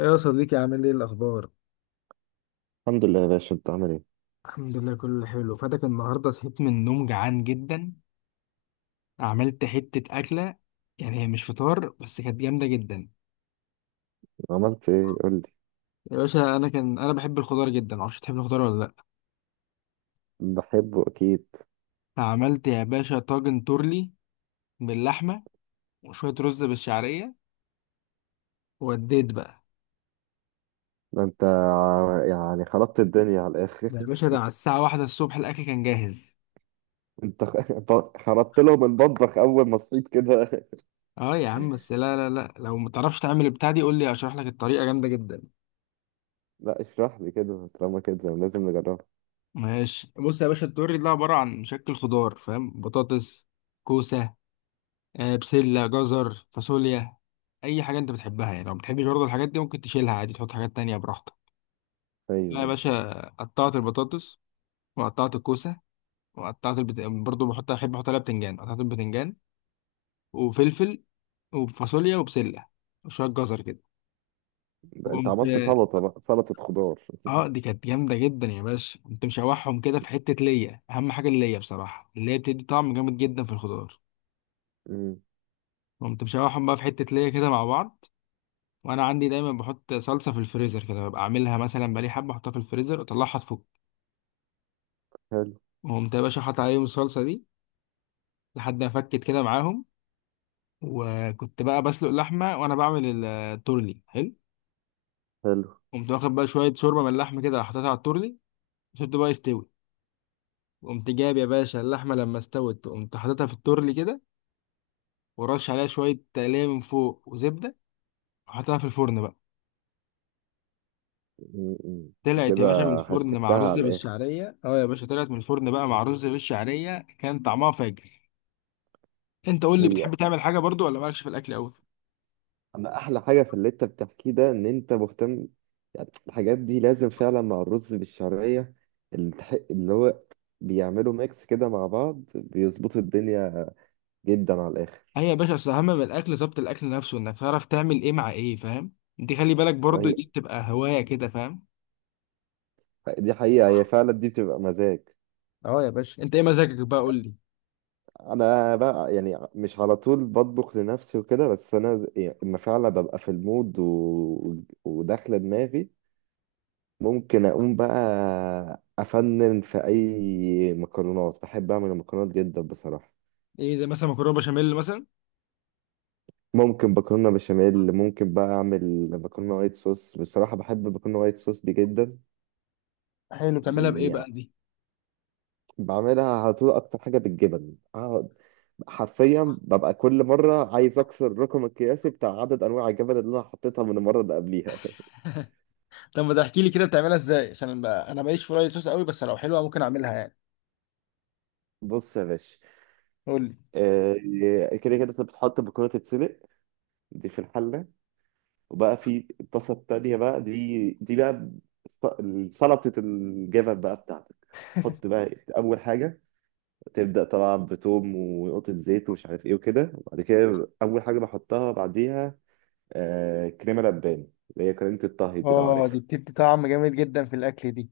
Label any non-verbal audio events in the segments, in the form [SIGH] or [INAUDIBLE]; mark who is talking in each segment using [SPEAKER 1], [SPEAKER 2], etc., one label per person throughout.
[SPEAKER 1] إيه يا صديقي، عامل ايه الاخبار؟
[SPEAKER 2] الحمد لله يا باشا، انت عامل ايه؟
[SPEAKER 1] الحمد لله، كله حلو. فاتك النهارده، صحيت من النوم جعان جدا. عملت حتة أكلة، يعني هي مش فطار بس كانت جامدة جدا.
[SPEAKER 2] عملت ايه قول لي.
[SPEAKER 1] يا باشا، أنا بحب الخضار جدا. معرفش تحب الخضار ولا لأ؟
[SPEAKER 2] بحبه اكيد.
[SPEAKER 1] فعملت يا باشا طاجن تورلي باللحمة وشوية رز بالشعرية، ووديت بقى.
[SPEAKER 2] يعني خربت الدنيا على الاخر.
[SPEAKER 1] يا باشا، ده على الساعة 1 الصبح الأكل كان جاهز.
[SPEAKER 2] [LAUGHS] انت خربت لهم المطبخ اول ما صحيت كده.
[SPEAKER 1] اه يا عم، بس لا لا لا، لو متعرفش تعمل البتاع دي قول لي أشرح لك الطريقة، جامدة جدا.
[SPEAKER 2] [LAUGHS] لا اشرح لي كده، طالما كده لازم نجربها.
[SPEAKER 1] ماشي، بص يا باشا، الدوري ده عبارة عن مشكل خضار، فاهم؟ بطاطس، كوسة، بسلة، جزر، فاصوليا، أي حاجة أنت بتحبها. يعني لو بتحبش برضه الحاجات دي، ممكن تشيلها عادي، تحط حاجات تانية براحتك. أنا يا
[SPEAKER 2] ايوه،
[SPEAKER 1] باشا قطعت البطاطس، وقطعت الكوسة، برضه بحط، أحب أحط عليها بتنجان، قطعت البتنجان وفلفل وفاصوليا وبسلة وشوية جزر كده.
[SPEAKER 2] ده انت
[SPEAKER 1] وقمت،
[SPEAKER 2] عملت سلطه بقى، سلطه خضار. [LAUGHS]
[SPEAKER 1] اه دي كانت جامدة جدا يا باشا. قمت مشوحهم كده في حتة ليا، أهم حاجة الليا بصراحة، اللي هي بتدي طعم جامد جدا في الخضار.
[SPEAKER 2] امم،
[SPEAKER 1] قمت مشوحهم بقى في حتة ليا كده مع بعض. وانا عندي دايما بحط صلصة في الفريزر كده، ببقى اعملها مثلا بقالي حبة، احطها في الفريزر اطلعها تفك.
[SPEAKER 2] حلو
[SPEAKER 1] وقمت يا باشا حاطط عليهم الصلصة دي لحد ما فكت كده معاهم. وكنت بقى بسلق اللحمة وانا بعمل التورلي. حلو.
[SPEAKER 2] حلو.
[SPEAKER 1] قمت واخد بقى شوية شوربة من اللحمة كده، حطيتها على التورلي، وسبته بقى يستوي. قمت جايب يا باشا اللحمة، لما استوت قمت حاططها في التورلي كده، ورش عليها شوية تقلية من فوق وزبدة، وحطيتها في الفرن بقى.
[SPEAKER 2] امم، امم.
[SPEAKER 1] طلعت يا
[SPEAKER 2] كده
[SPEAKER 1] باشا من الفرن مع
[SPEAKER 2] هشتكتها
[SPEAKER 1] رز
[SPEAKER 2] على الاخر.
[SPEAKER 1] بالشعريه، اه يا باشا طلعت من الفرن بقى مع رز بالشعريه، كان طعمها فاجر. انت قول لي،
[SPEAKER 2] هي
[SPEAKER 1] بتحب تعمل حاجه برضو ولا مالكش في الاكل قوي؟
[SPEAKER 2] انا احلى حاجه في اللي انت بتحكيه ده ان انت مهتم. يعني الحاجات دي لازم فعلا مع الرز بالشعريه، اللي هو بيعملوا ميكس كده مع بعض، بيظبطوا الدنيا جدا على الاخر.
[SPEAKER 1] هي يا باشا اصل اهم من الاكل ظبط الاكل نفسه، انك تعرف تعمل ايه مع ايه، فاهم؟ دي خلي بالك برضو،
[SPEAKER 2] ايوه،
[SPEAKER 1] دي بتبقى هوايه كده، فاهم.
[SPEAKER 2] دي حقيقه، هي فعلا دي بتبقى مزاج.
[SPEAKER 1] اه يا باشا، انت ايه مزاجك بقى؟ قول لي.
[SPEAKER 2] انا بقى يعني مش على طول بطبخ لنفسي وكده، بس يعني اما فعلا ببقى في المود وداخله دماغي ممكن اقوم بقى افنن في اي مكرونات. بحب اعمل المكرونات جدا بصراحه.
[SPEAKER 1] ايه زي مثلا مكرونه بشاميل مثلا؟
[SPEAKER 2] ممكن مكرونه بشاميل، ممكن بقى اعمل مكرونه وايت صوص. بصراحه بحب المكرونه وايت صوص دي جدا
[SPEAKER 1] حلو، بتعملها بايه
[SPEAKER 2] يعني.
[SPEAKER 1] بقى دي؟
[SPEAKER 2] بعملها على طول اكتر حاجه بالجبن. اقعد حرفيا ببقى كل مره عايز اكسر الرقم القياسي بتاع عدد انواع الجبن اللي انا حطيتها من المره اللي قبليها.
[SPEAKER 1] طب ما تحكي لي كده بتعملها ازاي، عشان بقى انا ماليش في رايي صوص قوي، بس لو حلوه ممكن اعملها يعني.
[SPEAKER 2] [LAUGHS] بص يا باشا،
[SPEAKER 1] قول لي.
[SPEAKER 2] آه، كده كده انت بتحط المكرونه تتسلق، دي في الحله. وبقى في الطاسه التانيه بقى، دي بقى سلطه الجبن بقى بتاعتك. تحط بقى اول حاجه، تبدأ طبعا بتوم ونقطة زيت ومش عارف ايه وكده. وبعد كده أول حاجة بحطها بعديها، آه، كريمة لبان اللي هي كريمة الطهي دي لو
[SPEAKER 1] اه، دي
[SPEAKER 2] عارفها.
[SPEAKER 1] بتدي طعم جامد جدا في الاكل دي.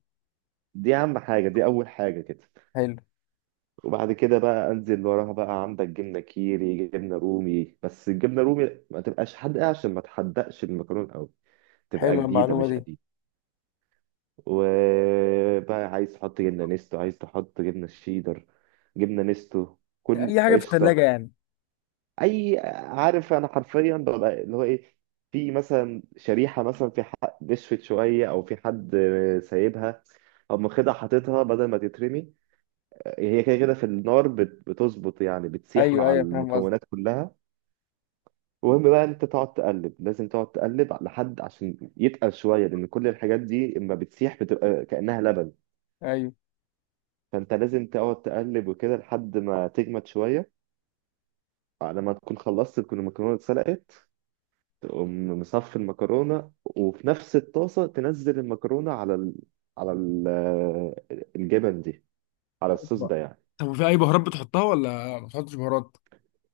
[SPEAKER 2] دي أهم حاجة، دي أول حاجة كده.
[SPEAKER 1] حلو.
[SPEAKER 2] وبعد كده بقى أنزل وراها، بقى عندك جبنة كيري، جبنة رومي. بس الجبنة رومي ما تبقاش حادقة عشان ما تحدقش المكرونة أوي، تبقى
[SPEAKER 1] حلوه
[SPEAKER 2] جديدة
[SPEAKER 1] المعلومه
[SPEAKER 2] مش
[SPEAKER 1] دي.
[SPEAKER 2] قديمة. وبقى عايز تحط جبنة نستو، عايز تحط جبنة شيدر، جبنة نستو، كل
[SPEAKER 1] اي حاجه في الثلاجه
[SPEAKER 2] قشطة،
[SPEAKER 1] يعني؟
[SPEAKER 2] اي. عارف انا حرفيا ببقى اللي هو ايه، في مثلا شريحه، مثلا في حد نشفت شويه، او في حد سايبها، او مخدها حاططها بدل ما تترمي. هي كده كده في النار بتظبط يعني، بتسيح
[SPEAKER 1] ايوه
[SPEAKER 2] مع
[SPEAKER 1] ايوه، فاهم
[SPEAKER 2] المكونات
[SPEAKER 1] قصدك.
[SPEAKER 2] كلها. المهم بقى انت تقعد تقلب، لازم تقعد تقلب لحد عشان يتقل شويه، لان كل الحاجات دي اما بتسيح بتبقى كانها لبن.
[SPEAKER 1] ايوه.
[SPEAKER 2] فانت لازم تقعد تقلب وكده لحد ما تجمد شويه، على ما تكون خلصت تكون المكرونه اتسلقت. تقوم مصفي المكرونة، وفي نفس الطاسة تنزل المكرونة على على ال... الجبن دي، على الصوص
[SPEAKER 1] أوبا.
[SPEAKER 2] ده يعني.
[SPEAKER 1] طب وفي اي بهارات بتحطها ولا ما بتحطش بهارات؟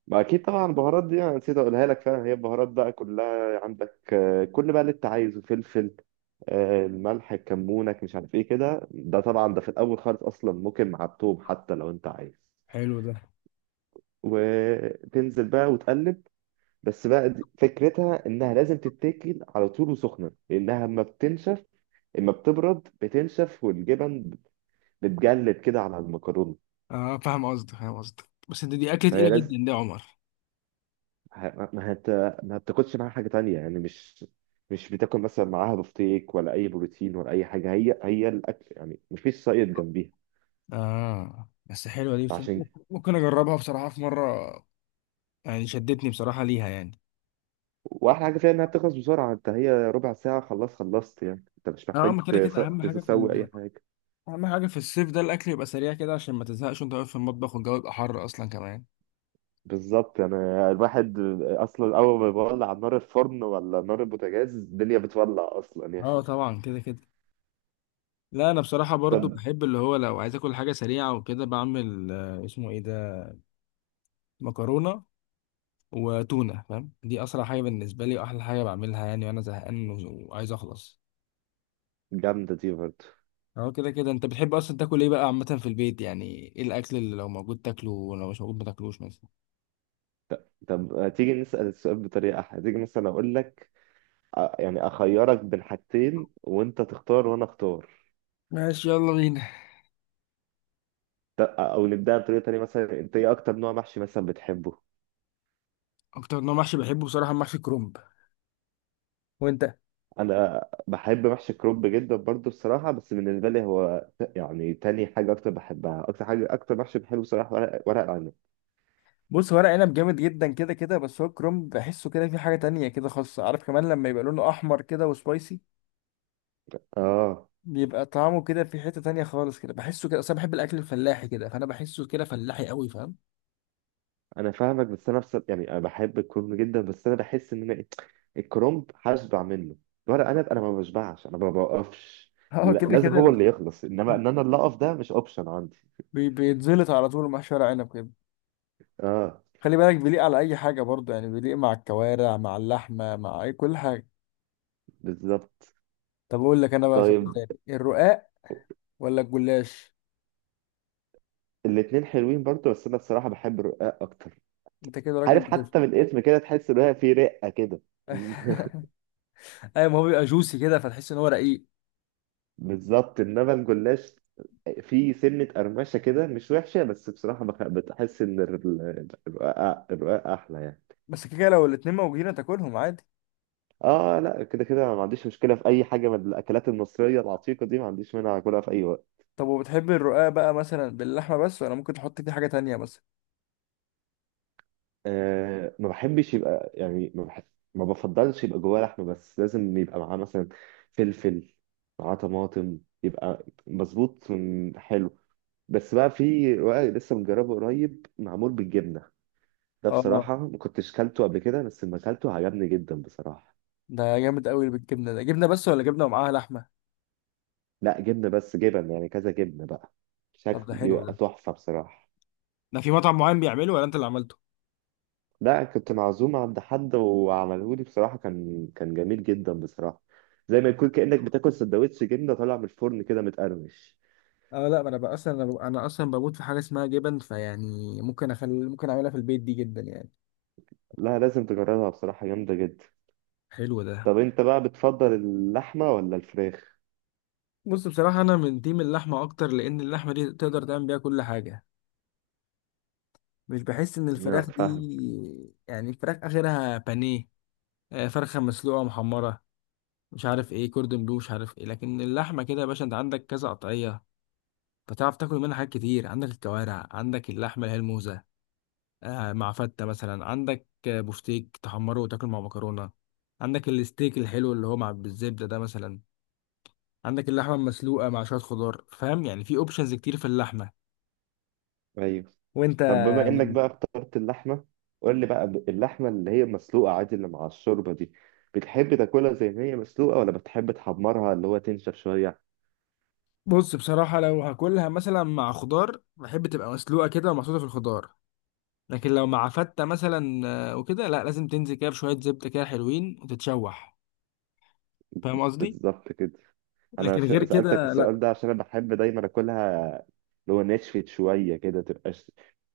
[SPEAKER 2] ما أكيد طبعا، البهارات دي أنا نسيت أقولها لك. فعلا هي البهارات بقى كلها عندك، آه، كل بقى اللي أنت عايزه، فلفل، آه، الملح، الكمونك، مش عارف إيه كده. ده طبعا ده في الأول خالص، أصلا ممكن مع التوم حتى لو أنت عايز.
[SPEAKER 1] حلو ده.
[SPEAKER 2] وتنزل بقى وتقلب. بس بقى فكرتها إنها لازم تتاكل على طول وسخنة، لأنها ما بتنشف. اما بتبرد بتنشف والجبن بتجلد كده على المكرونه.
[SPEAKER 1] اه فاهم قصدك، فاهم قصدك، بس انت دي اكله تقيله
[SPEAKER 2] فهي
[SPEAKER 1] جدا
[SPEAKER 2] لازم
[SPEAKER 1] دي يا عمر.
[SPEAKER 2] ه- ما هت... ما بتاكلش معاها حاجه تانية يعني. مش بتاكل مثلا معاها بفتيك ولا اي بروتين ولا اي حاجه. هي هي الاكل يعني، مفيش سايد جنبيها.
[SPEAKER 1] اه بس حلوه دي، بس
[SPEAKER 2] فعشان
[SPEAKER 1] ممكن اجربها بصراحه في مره. يعني شدتني بصراحه ليها يعني.
[SPEAKER 2] واحلى حاجه فيها انها بتخلص بسرعه. انت هي ربع ساعه خلاص خلصت يعني، انت مش
[SPEAKER 1] اه
[SPEAKER 2] محتاج
[SPEAKER 1] ما كده كده اهم حاجه في
[SPEAKER 2] تسوي اي حاجه.
[SPEAKER 1] اهم حاجه في الصيف ده، الاكل يبقى سريع كده عشان ما تزهقش وانت واقف في المطبخ، والجو يبقى حر اصلا كمان.
[SPEAKER 2] بالظبط. انا الواحد اصلا اول ما بيولع على نار الفرن ولا نار البوتاجاز، الدنيا بتولع اصلا يا اخي.
[SPEAKER 1] اه طبعا كده كده. لا انا بصراحه
[SPEAKER 2] طب.
[SPEAKER 1] برضو بحب اللي هو لو عايز اكل حاجه سريعه وكده، بعمل اسمه ايه ده، مكرونه وتونه. فاهم، دي اسرع حاجه بالنسبه لي، واحلى حاجه بعملها يعني وانا زهقان وعايز اخلص.
[SPEAKER 2] جامده دي برضه.
[SPEAKER 1] اهو كده كده. انت بتحب اصلا تاكل ايه بقى عامه في البيت يعني؟ ايه الاكل اللي لو موجود تاكله ولو مش موجود ما تاكلوش مثلا؟
[SPEAKER 2] طب تيجي نسأل السؤال بطريقة أحلى، تيجي مثلا أقول لك، يعني أخيرك بين حاجتين وأنت تختار وأنا أختار.
[SPEAKER 1] ماشي، يلا بينا.
[SPEAKER 2] أو نبدأ بطريقة تانية، مثلا أنت إيه أكتر نوع محشي مثلا بتحبه؟
[SPEAKER 1] اكتر نوع محشي بحبه بصراحه محشي كرنب. وانت؟
[SPEAKER 2] أنا بحب محشي الكرنب جدا برضه بصراحة، بس بالنسبة لي هو يعني تاني حاجة أكتر بحبها، أكتر حاجة أكتر محشي بحبه بصراحة، ورق العنب.
[SPEAKER 1] بص، ورق عنب جامد جدا كده كده، بس هو الكرنب بحسه كده في حاجه تانية كده خاصه، عارف، كمان لما يبقى لونه احمر كده وسبايسي،
[SPEAKER 2] آه.
[SPEAKER 1] بيبقى طعمه كده في حتة تانية خالص كده، بحسه كده، اصل انا بحب الاكل الفلاحي كده، فانا بحسه كده فلاحي قوي، فاهم.
[SPEAKER 2] أنا فاهمك، بس أنا بصراحة يعني أنا بحب الكرنب جدا، بس أنا بحس إن أنا الكرومب هشبع منه. ورق عنب انا ما بشبعش، انا ما بوقفش.
[SPEAKER 1] [LAUGHS] اه كده
[SPEAKER 2] لازم
[SPEAKER 1] كده
[SPEAKER 2] هو اللي يخلص، انما
[SPEAKER 1] [LAUGHS]
[SPEAKER 2] ان انا اللي اقف ده مش اوبشن عندي.
[SPEAKER 1] بيتزلط على طول مع شوية عنب كده.
[SPEAKER 2] اه.
[SPEAKER 1] خلي بالك بيليق على اي حاجة برضه يعني، بيليق مع الكوارع مع اللحمة مع اي كل حاجة.
[SPEAKER 2] بالظبط.
[SPEAKER 1] طب اقول لك انا بقى سؤال
[SPEAKER 2] طيب.
[SPEAKER 1] تاني، الرقاق ولا الجلاش؟
[SPEAKER 2] الاتنين حلوين برضه، بس انا الصراحه بحب الرقاق اكتر.
[SPEAKER 1] انت كده راجل
[SPEAKER 2] عارف
[SPEAKER 1] بتفهم.
[SPEAKER 2] حتى من الاسم كده تحس ان هي في رقه كده. [LAUGHS]
[SPEAKER 1] [LAUGHS] ايوه ما هو بيبقى جوسي كده، فتحس ان هو رقيق.
[SPEAKER 2] بالظبط. انما الجلاش، في سنه قرمشه كده مش وحشه، بس بصراحه بتحس ان الرقاق، الرقاق احلى يعني.
[SPEAKER 1] بس كده كده لو الاتنين موجودين تاكلهم عادي.
[SPEAKER 2] اه لا، كده كده ما عنديش مشكله في اي حاجه من الاكلات المصريه العتيقه دي، ما عنديش مانع اكلها في اي وقت.
[SPEAKER 1] طب وبتحب الرقاق بقى مثلا باللحمة بس، ولا ممكن تحط فيه حاجة تانية مثلا؟
[SPEAKER 2] آه، ما بحبش يبقى يعني، ما بحب ما بفضلش يبقى جواه لحمه بس، لازم يبقى معاه مثلا فلفل، معاه طماطم، يبقى مظبوط حلو. بس بقى في رقاق لسه مجربه قريب، معمول بالجبنه، ده
[SPEAKER 1] اه،
[SPEAKER 2] بصراحه ما كنتش كلته قبل كده، بس لما كلته عجبني جدا بصراحه.
[SPEAKER 1] ده جامد قوي بالجبنه ده، جبنه بس ولا جبنه ومعاها لحمه؟
[SPEAKER 2] لا جبنه بس، جبن يعني كذا جبنه بقى،
[SPEAKER 1] طب
[SPEAKER 2] شكل
[SPEAKER 1] ده حلو
[SPEAKER 2] يبقى
[SPEAKER 1] ده.
[SPEAKER 2] تحفه بصراحه.
[SPEAKER 1] ده في مطعم معين بيعمله ولا انت اللي عملته؟
[SPEAKER 2] لا كنت معزوم عند حد وعملهولي بصراحة، كان جميل جدا بصراحة. زي ما يكون كأنك بتاكل سندوتش جبنة طالع من الفرن كده، متقرمش.
[SPEAKER 1] اه لا، ما انا بقى اصلا أنا اصلا بموت في حاجه اسمها جبن، فيعني ممكن اخلي ممكن اعملها في البيت دي جدا يعني.
[SPEAKER 2] لا لازم تجربها بصراحة، جامدة جدا.
[SPEAKER 1] حلو ده.
[SPEAKER 2] طب انت بقى بتفضل اللحمة ولا الفراخ؟
[SPEAKER 1] بص بصراحه انا من تيم اللحمه اكتر، لان اللحمه دي تقدر تعمل بيها كل حاجه. مش بحس ان
[SPEAKER 2] نعم
[SPEAKER 1] الفراخ دي،
[SPEAKER 2] فاهم.
[SPEAKER 1] يعني الفراخ اخرها بانيه، فرخه مسلوقه محمره، مش عارف ايه كوردون بلو مش عارف ايه. لكن اللحمه كده يا باشا انت عندك كذا قطعيه، فتعرف تاكل منها حاجات كتير. عندك الكوارع، عندك اللحمه اللي هي الموزه مع فته مثلا، عندك بفتيك تحمره وتاكل مع مكرونه، عندك الستيك الحلو اللي هو مع بالزبده ده مثلا، عندك اللحمه المسلوقه مع شويه خضار. فاهم، يعني في اوبشنز كتير في اللحمه.
[SPEAKER 2] ايوه.
[SPEAKER 1] وانت؟
[SPEAKER 2] طب بما انك بقى اخترت اللحمة، قول لي بقى اللحمة اللي هي مسلوقة عادي اللي مع الشوربة دي، بتحب تاكلها زي ما هي مسلوقة، ولا بتحب تحمرها اللي هو تنشف شوية؟
[SPEAKER 1] بص بصراحه، لو هاكلها مثلا مع خضار بحب تبقى مسلوقه كده ومحطوطه في الخضار. لكن لو مع فته مثلا وكده، لا، لازم تنزل كده بشويه زبده كده حلوين وتتشوح، فاهم قصدي؟
[SPEAKER 2] بالظبط كده. انا
[SPEAKER 1] لكن غير
[SPEAKER 2] سألتك
[SPEAKER 1] كده
[SPEAKER 2] السؤال
[SPEAKER 1] لا.
[SPEAKER 2] ده عشان انا بحب دايما اكلها، اللي هو نشفت شويه كده، تبقاش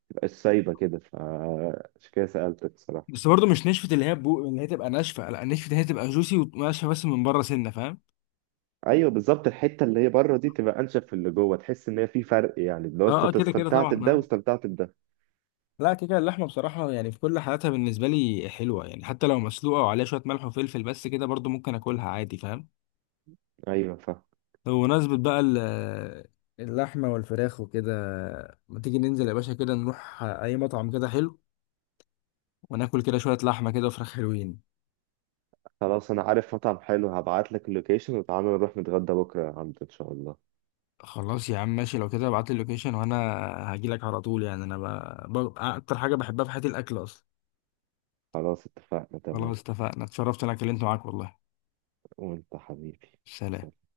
[SPEAKER 2] تبقاش سايبه كده، فعشان كده سألتك الصراحه.
[SPEAKER 1] بس برضه مش نشفة اللي هي اللي هي تبقى ناشفة، لا، نشفة اللي هي تبقى جوسي وناشفة بس من بره سنة، فاهم.
[SPEAKER 2] ايوه بالظبط، الحته اللي هي بره دي تبقى انشف في اللي جوه، تحس ان هي في فرق يعني، لو
[SPEAKER 1] اه اه
[SPEAKER 2] انت
[SPEAKER 1] كده كده
[SPEAKER 2] استمتعت
[SPEAKER 1] طبعا
[SPEAKER 2] بده
[SPEAKER 1] آه.
[SPEAKER 2] واستمتعت بده.
[SPEAKER 1] لا كده كده اللحمة بصراحة يعني في كل حالاتها بالنسبة لي حلوة، يعني حتى لو مسلوقة وعليها شوية ملح وفلفل بس كده برضه ممكن اكلها عادي، فاهم.
[SPEAKER 2] ايوه فاهم.
[SPEAKER 1] طب بمناسبة بقى اللحمة والفراخ وكده، ما تيجي ننزل يا باشا كده نروح اي مطعم كده حلو وناكل كده شوية لحمة كده وفراخ حلوين؟
[SPEAKER 2] خلاص انا عارف مطعم حلو، هبعت لك اللوكيشن وتعالى نروح نتغدى بكره عنده ان شاء الله.
[SPEAKER 1] خلاص يا عم، ماشي، لو كده ابعت لي اللوكيشن وانا هجيلك على طول، يعني انا اكتر حاجة بحبها في حياتي الاكل اصلا.
[SPEAKER 2] خلاص اتفقنا،
[SPEAKER 1] خلاص
[SPEAKER 2] تمام.
[SPEAKER 1] اتفقنا. اتشرفت انا كلمت معاك والله.
[SPEAKER 2] وانت حبيبي.
[SPEAKER 1] سلام.
[SPEAKER 2] سلام.